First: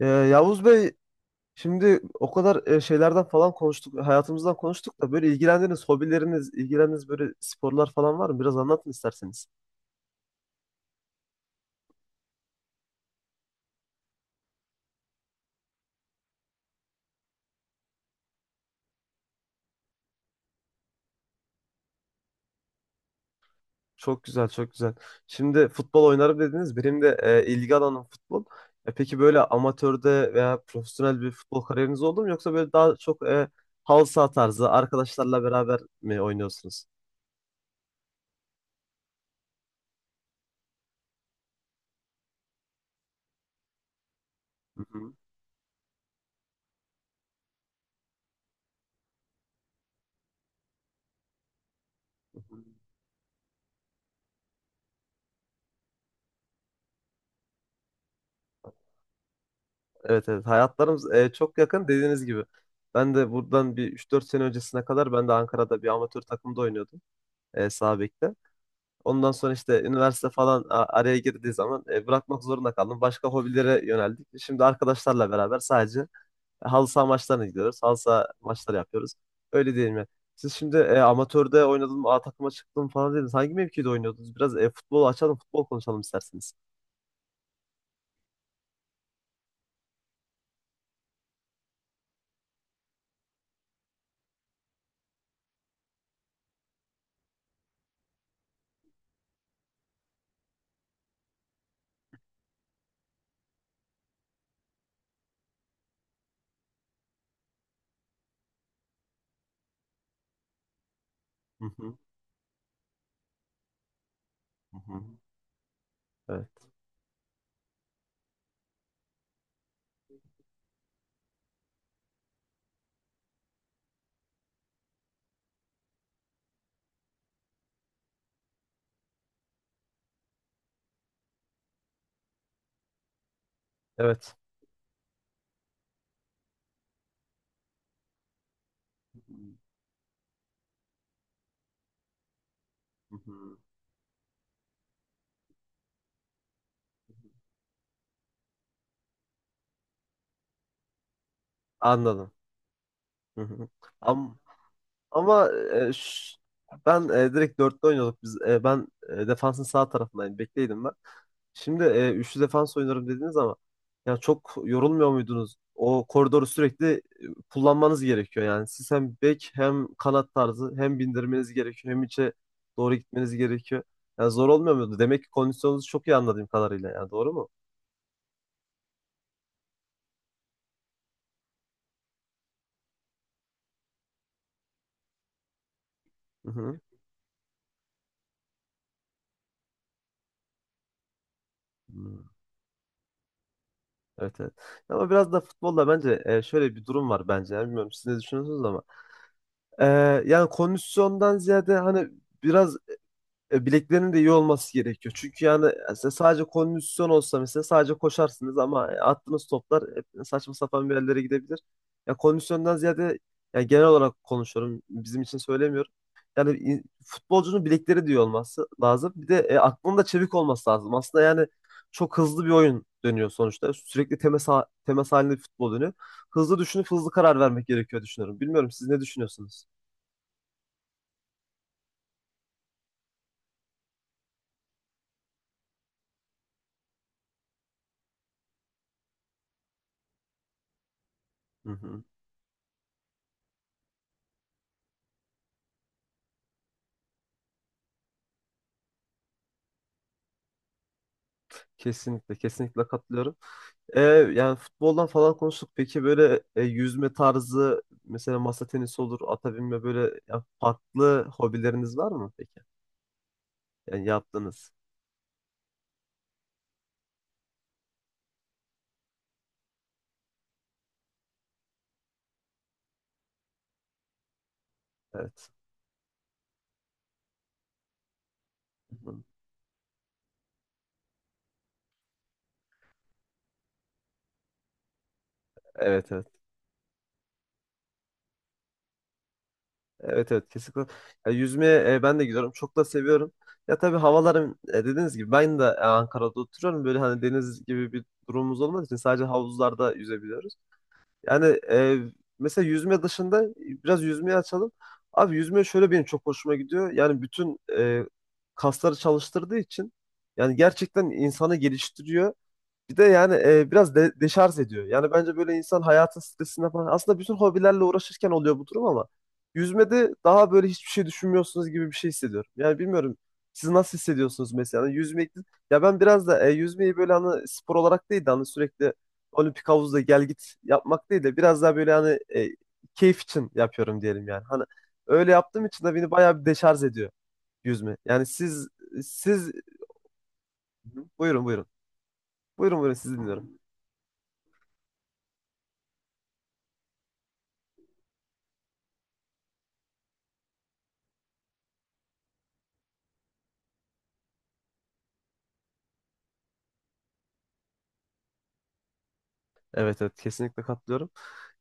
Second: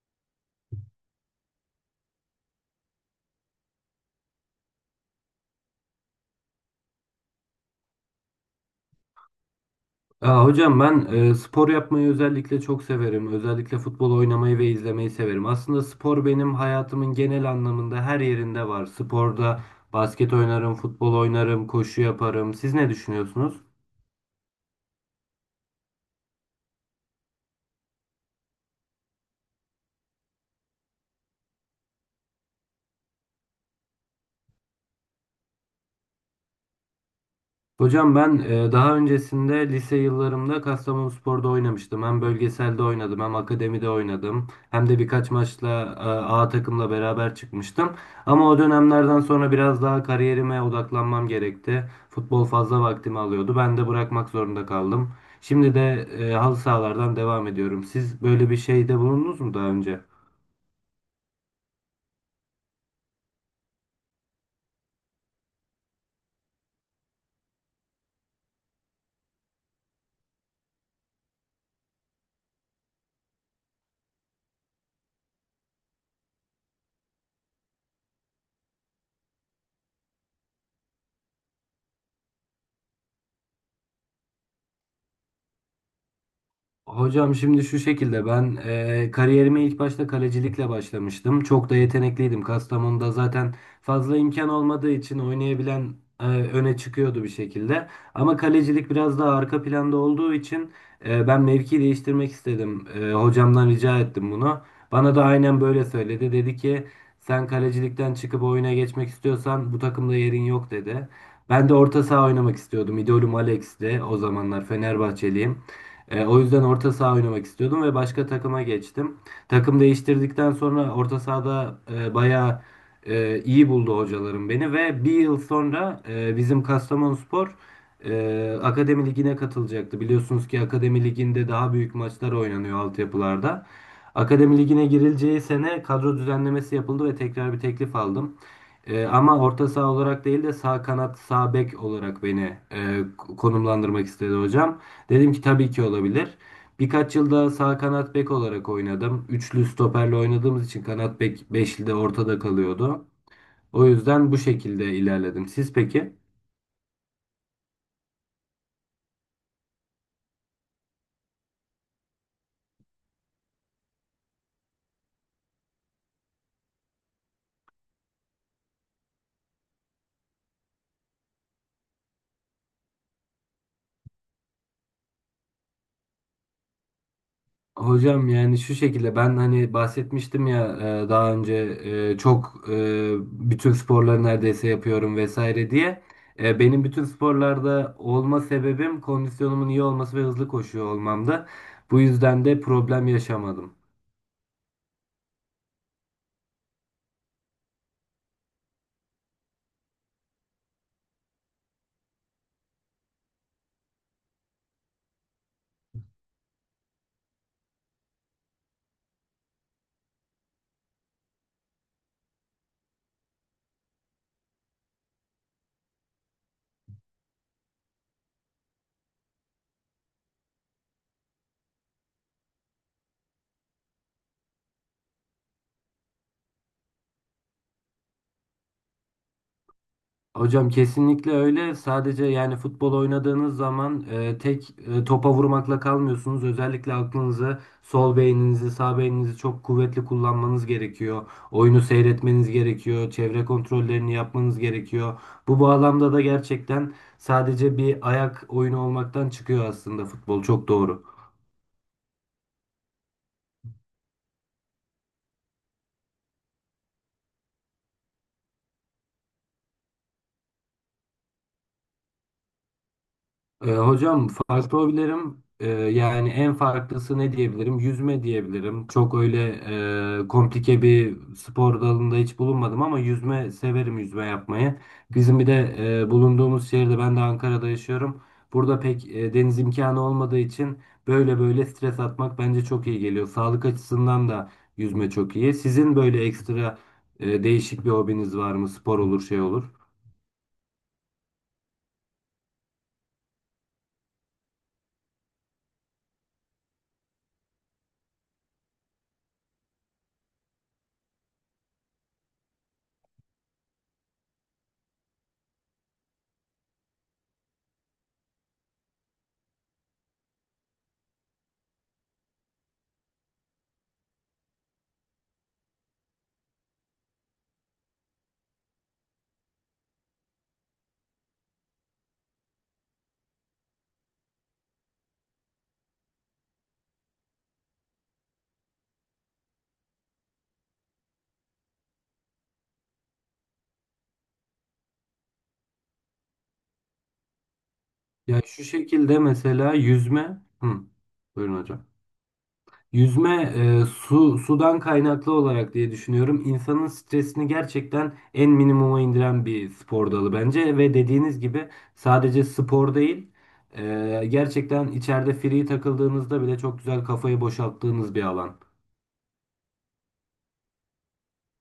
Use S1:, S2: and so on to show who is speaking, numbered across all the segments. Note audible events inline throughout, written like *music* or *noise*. S1: Yavuz Bey şimdi o kadar şeylerden falan konuştuk, hayatımızdan konuştuk da böyle ilgilendiğiniz hobileriniz, ilgilendiğiniz böyle sporlar falan var mı? Biraz anlatın isterseniz.
S2: Ya hocam ben spor yapmayı özellikle çok severim. Özellikle futbol oynamayı ve izlemeyi severim. Aslında spor benim hayatımın genel anlamında her yerinde var. Sporda basket oynarım, futbol oynarım, koşu yaparım. Siz ne düşünüyorsunuz?
S1: Çok güzel, çok güzel. Şimdi futbol oynarım dediniz. Benim de ilgi alanım futbol. Peki böyle amatörde veya profesyonel bir futbol kariyeriniz oldu mu? Yoksa böyle daha çok halı saha tarzı arkadaşlarla beraber mi oynuyorsunuz?
S2: Hocam ben daha öncesinde lise yıllarımda Kastamonuspor'da oynamıştım. Hem bölgeselde oynadım, hem akademide oynadım.
S1: Hı
S2: Hem de
S1: hı.
S2: birkaç maçla A takımla beraber çıkmıştım. Ama o dönemlerden sonra biraz daha kariyerime odaklanmam gerekti. Futbol fazla vaktimi alıyordu. Ben de bırakmak zorunda kaldım. Şimdi de halı sahalardan devam ediyorum. Siz böyle bir şeyde bulundunuz mu daha önce?
S1: Evet evet, hayatlarımız çok yakın dediğiniz gibi. Ben de buradan bir üç dört sene öncesine kadar ben de Ankara'da bir amatör takımda oynuyordum sağ bekte. Ondan sonra işte üniversite falan araya girdiği zaman bırakmak zorunda kaldım. Başka hobilere yöneldik. Şimdi arkadaşlarla beraber sadece halı saha maçlarına gidiyoruz. Halı saha maçları yapıyoruz. Öyle değil mi? Siz şimdi amatörde oynadım, A takıma çıktım falan dediniz. Hangi mevkide oynuyordunuz? Biraz futbol açalım, futbol konuşalım isterseniz.
S2: Hocam şimdi şu şekilde ben kariyerime ilk başta kalecilikle başlamıştım. Çok da yetenekliydim. Kastamonu'da zaten fazla imkan olmadığı için oynayabilen öne çıkıyordu bir şekilde. Ama kalecilik biraz daha arka planda olduğu için ben mevki değiştirmek istedim. Hocamdan rica ettim bunu. Bana da aynen böyle söyledi. Dedi ki sen kalecilikten çıkıp oyuna geçmek istiyorsan bu takımda yerin yok dedi.
S1: Hı
S2: Ben de
S1: hı.
S2: orta saha oynamak istiyordum. İdolüm Alex'ti o zamanlar,
S1: Hı hı.
S2: Fenerbahçeliyim. O
S1: Evet.
S2: yüzden orta saha oynamak istiyordum ve başka takıma geçtim. Takım değiştirdikten sonra orta sahada bayağı iyi buldu hocalarım beni ve bir yıl sonra bizim Kastamonuspor Akademi Ligi'ne katılacaktı. Biliyorsunuz ki Akademi Ligi'nde daha büyük maçlar oynanıyor altyapılarda.
S1: Evet.
S2: Akademi ligine girileceği sene kadro düzenlemesi yapıldı ve tekrar bir teklif aldım. Ama orta saha olarak değil de sağ kanat, sağ bek olarak beni
S1: Hı hı.
S2: konumlandırmak istedi hocam. Dedim ki tabii ki olabilir. Birkaç yılda sağ kanat bek olarak oynadım. Üçlü stoperle oynadığımız için kanat bek beşli de
S1: Anladım.
S2: ortada kalıyordu.
S1: Hı hı.
S2: O yüzden
S1: Am-
S2: bu şekilde ilerledim.
S1: Ama,
S2: Siz
S1: e,
S2: peki?
S1: ş- ben direkt dörtte oynuyorduk biz. Ben defansın sağ tarafındaydım, bekleydim ben. Şimdi üçlü defans oynarım dediniz ama ya çok yorulmuyor muydunuz? O koridoru sürekli kullanmanız gerekiyor yani. Siz hem bek hem kanat tarzı, hem bindirmeniz gerekiyor hem içe doğru gitmeniz gerekiyor. Yani zor olmuyor muydu? Demek ki kondisyonunuzu çok iyi, anladığım kadarıyla yani, doğru mu?
S2: Hocam yani şu şekilde ben hani bahsetmiştim ya, daha önce bütün sporları neredeyse yapıyorum vesaire diye.
S1: Hı hı.
S2: Benim bütün sporlarda olma sebebim kondisyonumun iyi olması ve hızlı koşuyor olmamdı. Bu
S1: Hmm.
S2: yüzden de problem yaşamadım.
S1: Evet, evet. Ama biraz da futbolda bence şöyle bir durum var bence. Yani bilmiyorum siz ne düşünüyorsunuz ama. E, Yani kondisyondan ziyade hani biraz bileklerinin de iyi olması gerekiyor. Çünkü yani mesela sadece kondisyon olsa, mesela sadece koşarsınız ama attığınız toplar hep saçma sapan bir yerlere gidebilir. Ya kondisyondan ziyade yani genel olarak konuşuyorum. Bizim için söylemiyorum. Yani futbolcunun bilekleri de iyi olması lazım. Bir de aklının da çevik olması lazım. Aslında yani çok hızlı bir oyun dönüyor sonuçta. Sürekli temas, temas halinde bir futbol dönüyor. Hızlı düşünüp hızlı karar vermek gerekiyor düşünüyorum. Bilmiyorum siz ne düşünüyorsunuz?
S2: Hocam kesinlikle öyle. Sadece yani futbol oynadığınız zaman tek topa vurmakla kalmıyorsunuz. Özellikle aklınızı, sol beyninizi, sağ beyninizi çok kuvvetli kullanmanız gerekiyor.
S1: Hı
S2: Oyunu
S1: hı.
S2: seyretmeniz gerekiyor. Çevre kontrollerini yapmanız gerekiyor. Bu bağlamda da gerçekten sadece bir ayak oyunu olmaktan çıkıyor aslında futbol. Çok doğru.
S1: Kesinlikle, kesinlikle katılıyorum. E, Yani futboldan falan konuştuk. Peki böyle yüzme tarzı, mesela masa tenisi olur, ata binme böyle ya, farklı hobileriniz var mı peki? Yani
S2: Hocam
S1: yaptınız.
S2: farklı hobilerim, yani en farklısı ne diyebilirim? Yüzme diyebilirim. Çok öyle komplike bir spor dalında hiç bulunmadım ama yüzme severim, yüzme yapmayı. Bizim bir
S1: Evet.
S2: de bulunduğumuz şehirde, ben de Ankara'da yaşıyorum. Burada pek
S1: Hı.
S2: deniz imkanı olmadığı için böyle böyle stres atmak bence çok iyi geliyor. Sağlık açısından da yüzme çok iyi. Sizin
S1: Evet
S2: böyle
S1: evet.
S2: ekstra değişik bir hobiniz var mı? Spor olur, şey olur.
S1: Evet evet kesinlikle. Ya, yüzmeye ben de gidiyorum. Çok da seviyorum. Ya tabii havalarım dediğiniz gibi ben de Ankara'da oturuyorum. Böyle hani deniz gibi bir durumumuz olmadığı için sadece havuzlarda yüzebiliyoruz. Yani mesela yüzme dışında biraz yüzmeyi açalım. Abi yüzme şöyle benim çok hoşuma gidiyor. Yani bütün kasları çalıştırdığı için yani gerçekten insanı geliştiriyor. Bir de yani biraz deşarj ediyor. Yani bence böyle insan hayatın stresinden falan aslında bütün hobilerle uğraşırken oluyor bu durum ama yüzmede daha böyle hiçbir şey düşünmüyorsunuz gibi bir şey hissediyorum. Yani bilmiyorum siz nasıl hissediyorsunuz mesela. Yani yüzmek, ya ben biraz da yüzmeyi böyle hani spor olarak değil de hani sürekli olimpik havuzda gel git yapmak değil de biraz daha böyle hani keyif için yapıyorum diyelim yani. Hani öyle yaptığım için de beni bayağı bir deşarj ediyor yüzme. Yani
S2: Ya şu
S1: siz
S2: şekilde
S1: siz
S2: mesela yüzme, hı,
S1: buyurun
S2: buyurun
S1: buyurun.
S2: hocam.
S1: Buyurun buyurun, sizi
S2: Yüzme
S1: dinliyorum.
S2: e, su sudan kaynaklı olarak diye düşünüyorum. İnsanın stresini gerçekten en minimuma indiren bir spor dalı bence ve dediğiniz gibi sadece spor değil, gerçekten içeride free takıldığınızda bile çok güzel kafayı boşalttığınız bir alan.
S1: Evet evet kesinlikle katılıyorum.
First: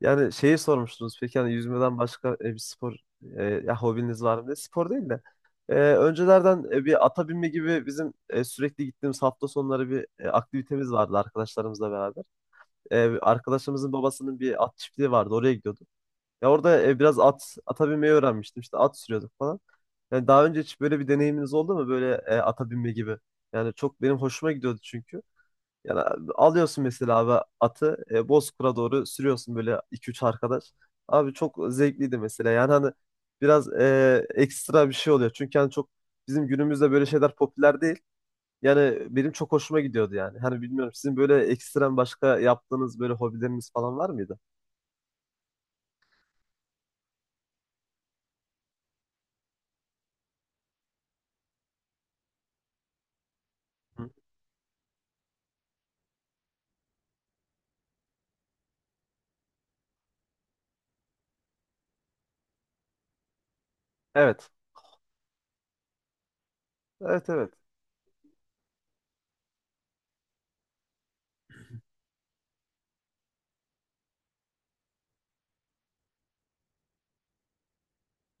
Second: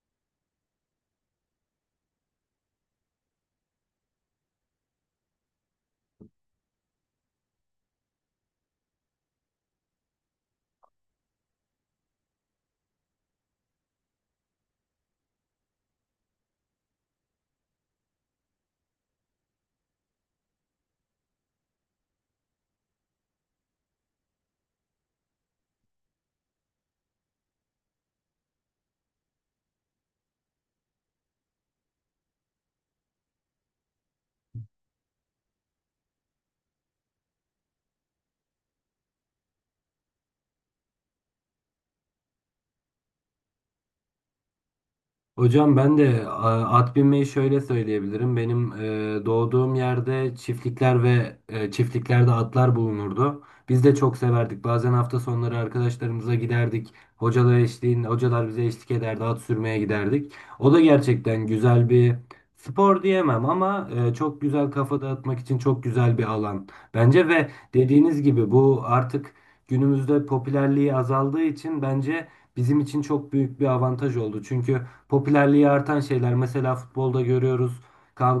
S1: Yani şeyi sormuştunuz, peki hani yüzmeden başka bir spor ya hobiniz var mı diye. Spor değil de öncelerden bir ata binme gibi, bizim sürekli gittiğimiz hafta sonları bir aktivitemiz vardı arkadaşlarımızla beraber. Arkadaşımızın babasının bir at çiftliği vardı, oraya gidiyorduk. Ya orada biraz ata binmeyi öğrenmiştim, işte at sürüyorduk falan. Yani daha önce hiç böyle bir deneyiminiz oldu mu, böyle ata binme gibi? Yani çok benim hoşuma gidiyordu çünkü. Yani alıyorsun mesela abi atı Bozkır'a doğru sürüyorsun böyle iki üç arkadaş. Abi çok zevkliydi mesela. Yani hani biraz ekstra bir şey oluyor. Çünkü hani çok bizim günümüzde böyle şeyler popüler değil. Yani benim çok hoşuma gidiyordu yani. Hani bilmiyorum sizin böyle ekstrem başka yaptığınız böyle hobileriniz falan var mıydı?
S2: Hocam ben de at binmeyi şöyle söyleyebilirim. Benim doğduğum yerde çiftlikler ve çiftliklerde atlar bulunurdu. Biz de
S1: Hı.
S2: çok severdik. Bazen hafta sonları arkadaşlarımıza giderdik. Hocalar eşliğinde, hocalar bize eşlik ederdi. At sürmeye giderdik. O da gerçekten güzel bir spor diyemem ama çok
S1: Evet.
S2: güzel kafa dağıtmak için çok güzel bir alan.
S1: Evet
S2: Bence ve
S1: evet.
S2: dediğiniz gibi bu artık günümüzde popülerliği azaldığı için bence bizim için çok büyük bir avantaj oldu. Çünkü popülerliği artan şeyler. Mesela futbolda görüyoruz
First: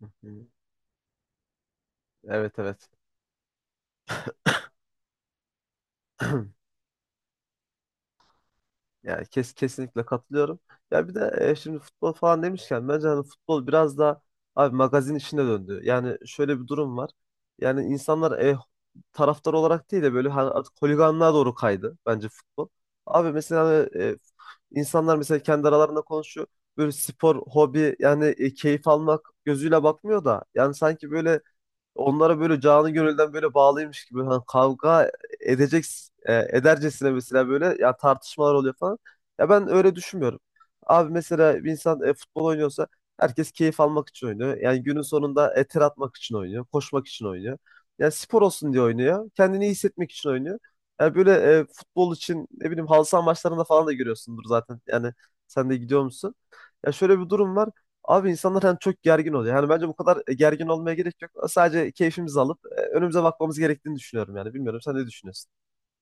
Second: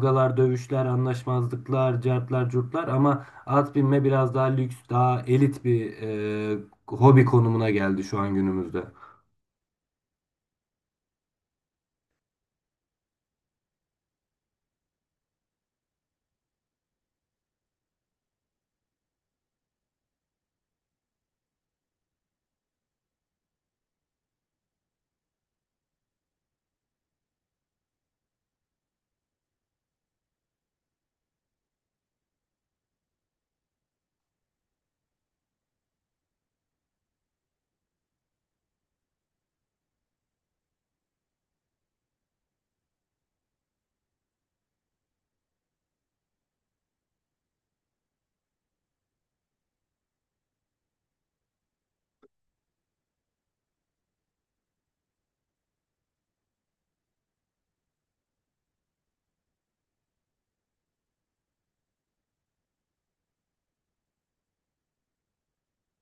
S1: Hı hı.
S2: dövüşler, anlaşmazlıklar, cartlar,
S1: Evet evet.
S2: curtlar ama at binme biraz daha lüks, daha elit bir
S1: *clears throat*
S2: hobi konumuna geldi şu an günümüzde.
S1: Yani kesinlikle katılıyorum. Ya bir de şimdi futbol falan demişken bence hani futbol biraz da abi magazin işine döndü. Yani şöyle bir durum var. Yani insanlar taraftar olarak değil de böyle hani artık holiganlığa doğru kaydı bence futbol. Abi mesela hani, insanlar mesela kendi aralarında konuşuyor. Böyle spor, hobi yani keyif almak gözüyle bakmıyor da yani sanki böyle onlara böyle canı gönülden böyle bağlıymış gibi hani kavga edecek edercesine mesela böyle ya tartışmalar oluyor falan. Ya ben öyle düşünmüyorum. Abi mesela bir insan futbol oynuyorsa herkes keyif almak için oynuyor. Yani günün sonunda ter atmak için oynuyor, koşmak için oynuyor. Yani spor olsun diye oynuyor. Kendini iyi hissetmek için oynuyor. Yani böyle futbol için ne bileyim, halı saha maçlarında falan da görüyorsundur zaten. Yani sen de gidiyor musun? Ya şöyle bir durum var. Abi insanlar hani çok gergin oluyor. Yani bence bu kadar gergin olmaya gerek yok. Sadece keyfimizi alıp önümüze bakmamız gerektiğini düşünüyorum yani. Bilmiyorum sen ne düşünüyorsun?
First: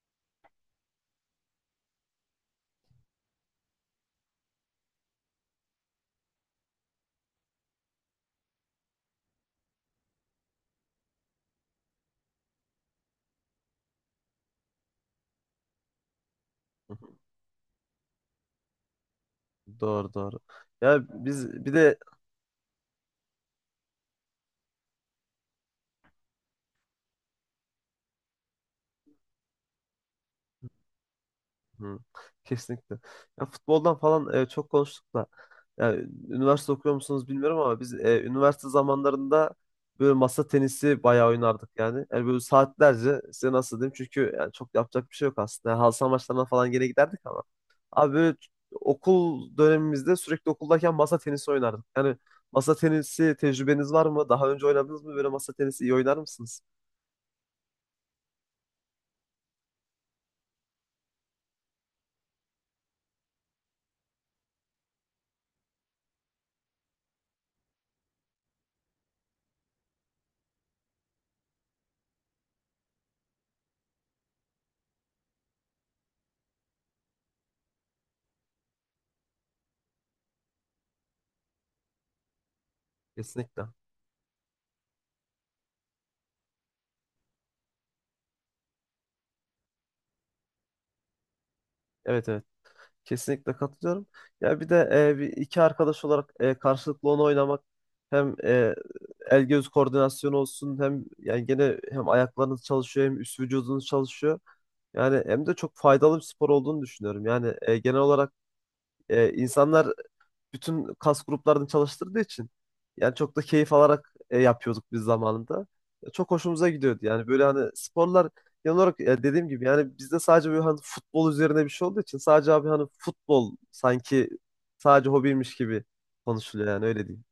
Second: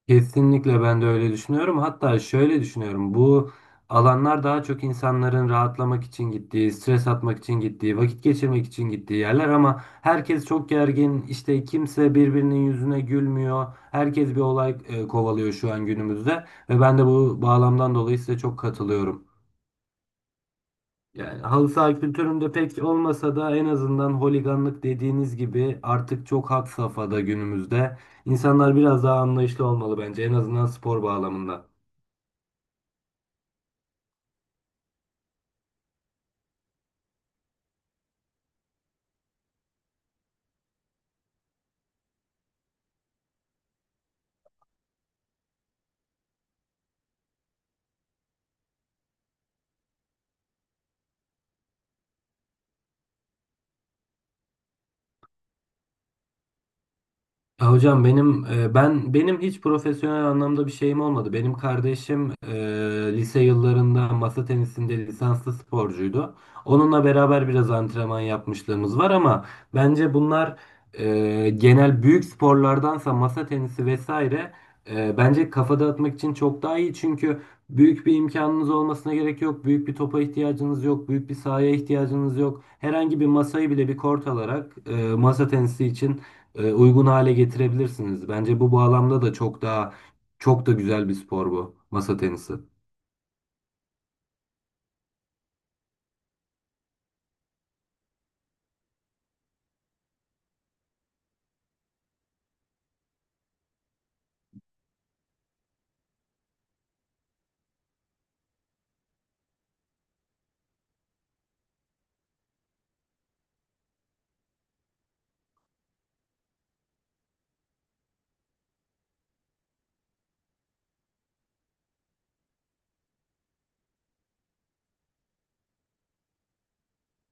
S2: Kesinlikle ben de öyle düşünüyorum. Hatta şöyle düşünüyorum. Bu alanlar daha çok insanların rahatlamak için gittiği, stres atmak için gittiği, vakit geçirmek için gittiği yerler ama herkes çok gergin. İşte kimse birbirinin yüzüne gülmüyor. Herkes bir olay kovalıyor şu an günümüzde ve
S1: Hı
S2: ben de
S1: hı.
S2: bu bağlamdan dolayı size çok katılıyorum.
S1: Doğru doğru. Ya
S2: Yani
S1: biz
S2: halı
S1: bir de
S2: saha kültüründe pek olmasa da en azından holiganlık dediğiniz gibi artık çok had safhada günümüzde. İnsanlar biraz daha anlayışlı olmalı bence, en azından spor bağlamında.
S1: hı, kesinlikle. Ya futboldan falan çok konuştuk da. Yani üniversite okuyor musunuz bilmiyorum ama biz üniversite zamanlarında böyle masa tenisi bayağı oynardık yani. Yani böyle saatlerce, size nasıl diyeyim, çünkü yani çok yapacak bir şey yok aslında. Yani halı saha maçlarına falan gene giderdik ama. Abi böyle okul dönemimizde sürekli okuldayken masa tenisi oynardık. Yani masa tenisi tecrübeniz var mı? Daha önce oynadınız mı? Böyle masa tenisi iyi oynar mısınız?
S2: Ya hocam benim benim hiç profesyonel anlamda bir şeyim olmadı. Benim kardeşim lise yıllarında masa tenisinde lisanslı sporcuydu. Onunla beraber biraz antrenman yapmışlığımız var ama bence bunlar genel büyük sporlardansa masa tenisi vesaire bence kafa dağıtmak için çok daha iyi. Çünkü büyük bir imkanınız olmasına gerek yok. Büyük bir topa ihtiyacınız yok. Büyük bir sahaya ihtiyacınız yok. Herhangi bir
S1: Kesinlikle.
S2: masayı bile bir kort alarak masa tenisi için uygun hale getirebilirsiniz. Bence bu bağlamda da çok da güzel bir spor bu masa
S1: Evet evet.
S2: tenisi.
S1: Kesinlikle katılıyorum. Ya bir de bir iki arkadaş olarak karşılıklı onu oynamak, hem el göz koordinasyonu olsun hem yani gene hem ayaklarınız çalışıyor hem üst vücudunuz çalışıyor. Yani hem de çok faydalı bir spor olduğunu düşünüyorum. Yani genel olarak insanlar bütün kas gruplarını çalıştırdığı için yani çok da keyif alarak yapıyorduk biz zamanında. Çok hoşumuza gidiyordu. Yani böyle hani sporlar genel olarak dediğim gibi yani bizde sadece böyle hani futbol üzerine bir şey olduğu için sadece abi hani futbol sanki sadece hobiymiş gibi konuşuluyor yani, öyle diyeyim.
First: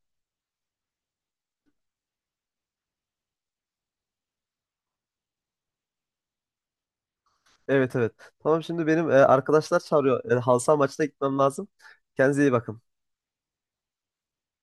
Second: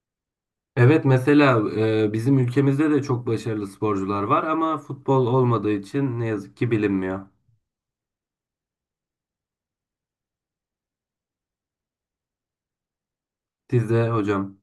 S2: Evet mesela bizim ülkemizde de çok başarılı sporcular var ama futbol olmadığı için ne yazık ki bilinmiyor.
S1: Evet evet. Tamam, şimdi benim arkadaşlar çağırıyor. Halı saha maçına gitmem lazım. Kendinize iyi bakın.
S2: Siz de hocam.